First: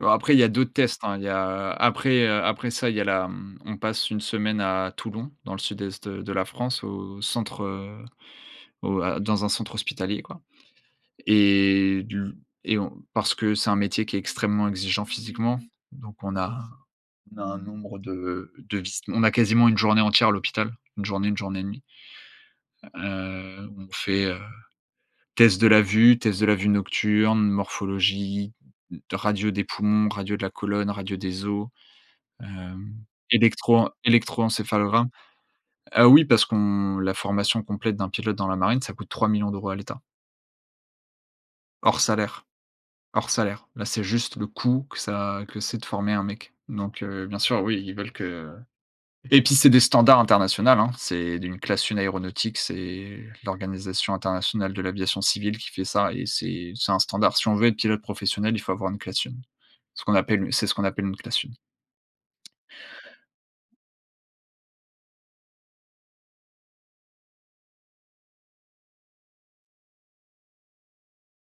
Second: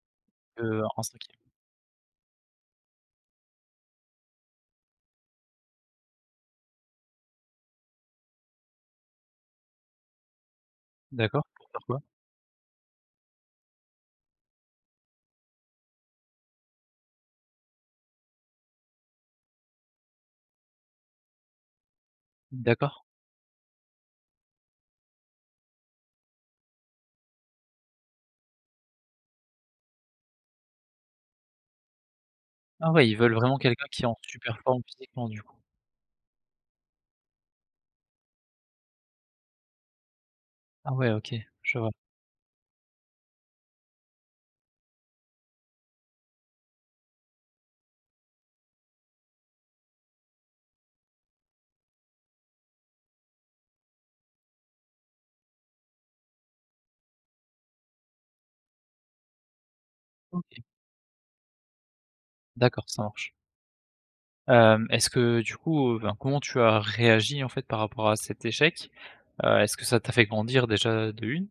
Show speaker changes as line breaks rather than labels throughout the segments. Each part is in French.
Bon, après, il y a d'autres
Heu
tests hein. Il y
[unintelligible]
a après, heu, après ça, il y a la mmh, on passe une semaine à Toulon, dans le sud-est de la France, au centre, heu, au à dans un centre hospitalier quoi.
D'accord, pour faire
Et
quoi?
du et on parce que c'est un métier qui est extrêmement exigeant physiquement. Donc on a on a un nombre de de vis on a quasiment une journée entière à l'hôpital, une journée, une journée et demie.
D'accord.
Heu, on fait, heu, test de la vue, test de la vue nocturne, morphologie, d radio des poumons, radio de la colonne, radio des os,
Ah
hem,
ouais, ils veulent vraiment quelqu'un
électroen
qui est en superforme
électroencéphalogramme.
physiquement du coup.
Heu oui, parce qu'on la formation complète d'un pilote dans la marine, ça coûte 3 000 000 € à l'État.
Ah ouais OK. Je vois.
Hors salaire. Hors salaire. Là, c'est juste le coût que ça que c'est de former un mec donc heu, bien sûr, oui, ils veulent que et puis c'est des standards international, hein. C'est d une classe 1 aéronautique, c'est l'organisation internationale de l'aviation civile qui fait ça et c'est c'est un standard. Si on veut être pilote professionnel, il faut avoir une classe 1. Ce qu'on appelle
OK.
c'est ce qu'on appelle une classe 1.
D'accord ça marche. Hem, est-ce que, heu, du coup heu enfin, comment tu as réagi en fait par rapport à cet échec? Heu, est-ce que ça t'a fait grandir déjà de 1?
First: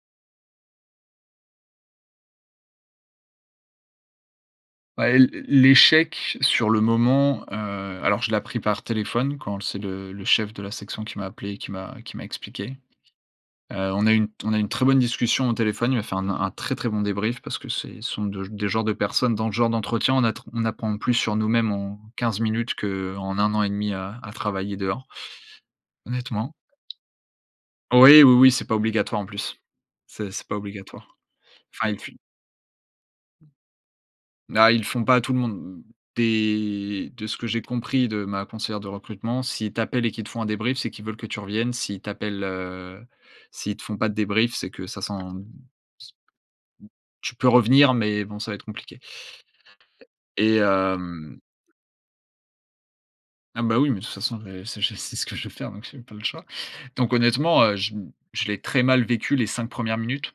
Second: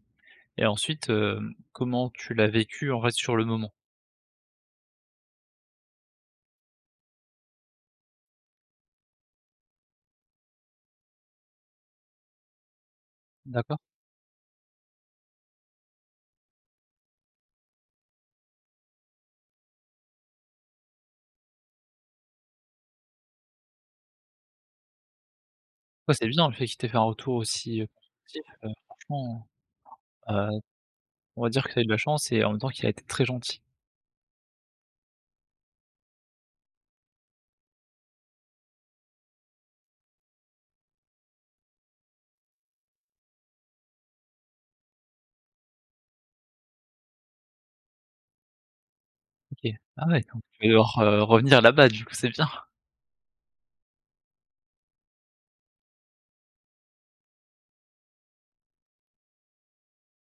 Et ensuite heu, comment tu l'as vécu en fait sur le moment?
Ouais, l l l'échec sur le moment, heu, alors je l'ai appris par téléphone quand c'est le le chef de la section qui m'a appelé et qui m'a qui m'a expliqué. Heu,
D'accord.
on a eu une t on a une très bonne discussion au téléphone, il m'a fait un n un très, très bon débrief parce que c'est ce sont de des genres de personnes dans le genre d'entretien, on a tr on apprend plus sur nous-mêmes en 15 minutes qu'en 1 an et 1/2 à à travailler dehors
Ouais, c'est bien
honnêtement.
le fait qu'il t'ait fait un retour, aussi heu,
Oui, oui,
positif,
oui, c'est
heu,
pas obligatoire en
franchement
plus. C'est
heu,
c'est pas
heu,
obligatoire.
on va dire que c'est
Enfin,
de
ils
la
le fi
chance et en même temps qu'il a été très gentil.
Ah, ils le font pas à tout le monde. Des de ce que j'ai compris de ma conseillère de recrutement, s'ils t'appellent et qu'ils te font un débrief, c'est qu'ils veulent que tu reviennes. S'ils t'appellent, heu, s'ils te font pas de débrief, c'est que ça sent s tu peux revenir mais bon, ça va être compliqué.
OK. Ah ouais, quand même.
Et
Tu vas devoir, heu,
hem
revenir là-bas du coup c'est bien.
Ah ben, oui mais de toute façon, j'ai ça j'ai c'est ce que je veux faire donc j'ai pas le choix. Donc honnêtement, heu, je m je l'ai très mal vécu les 5 1ers minutes.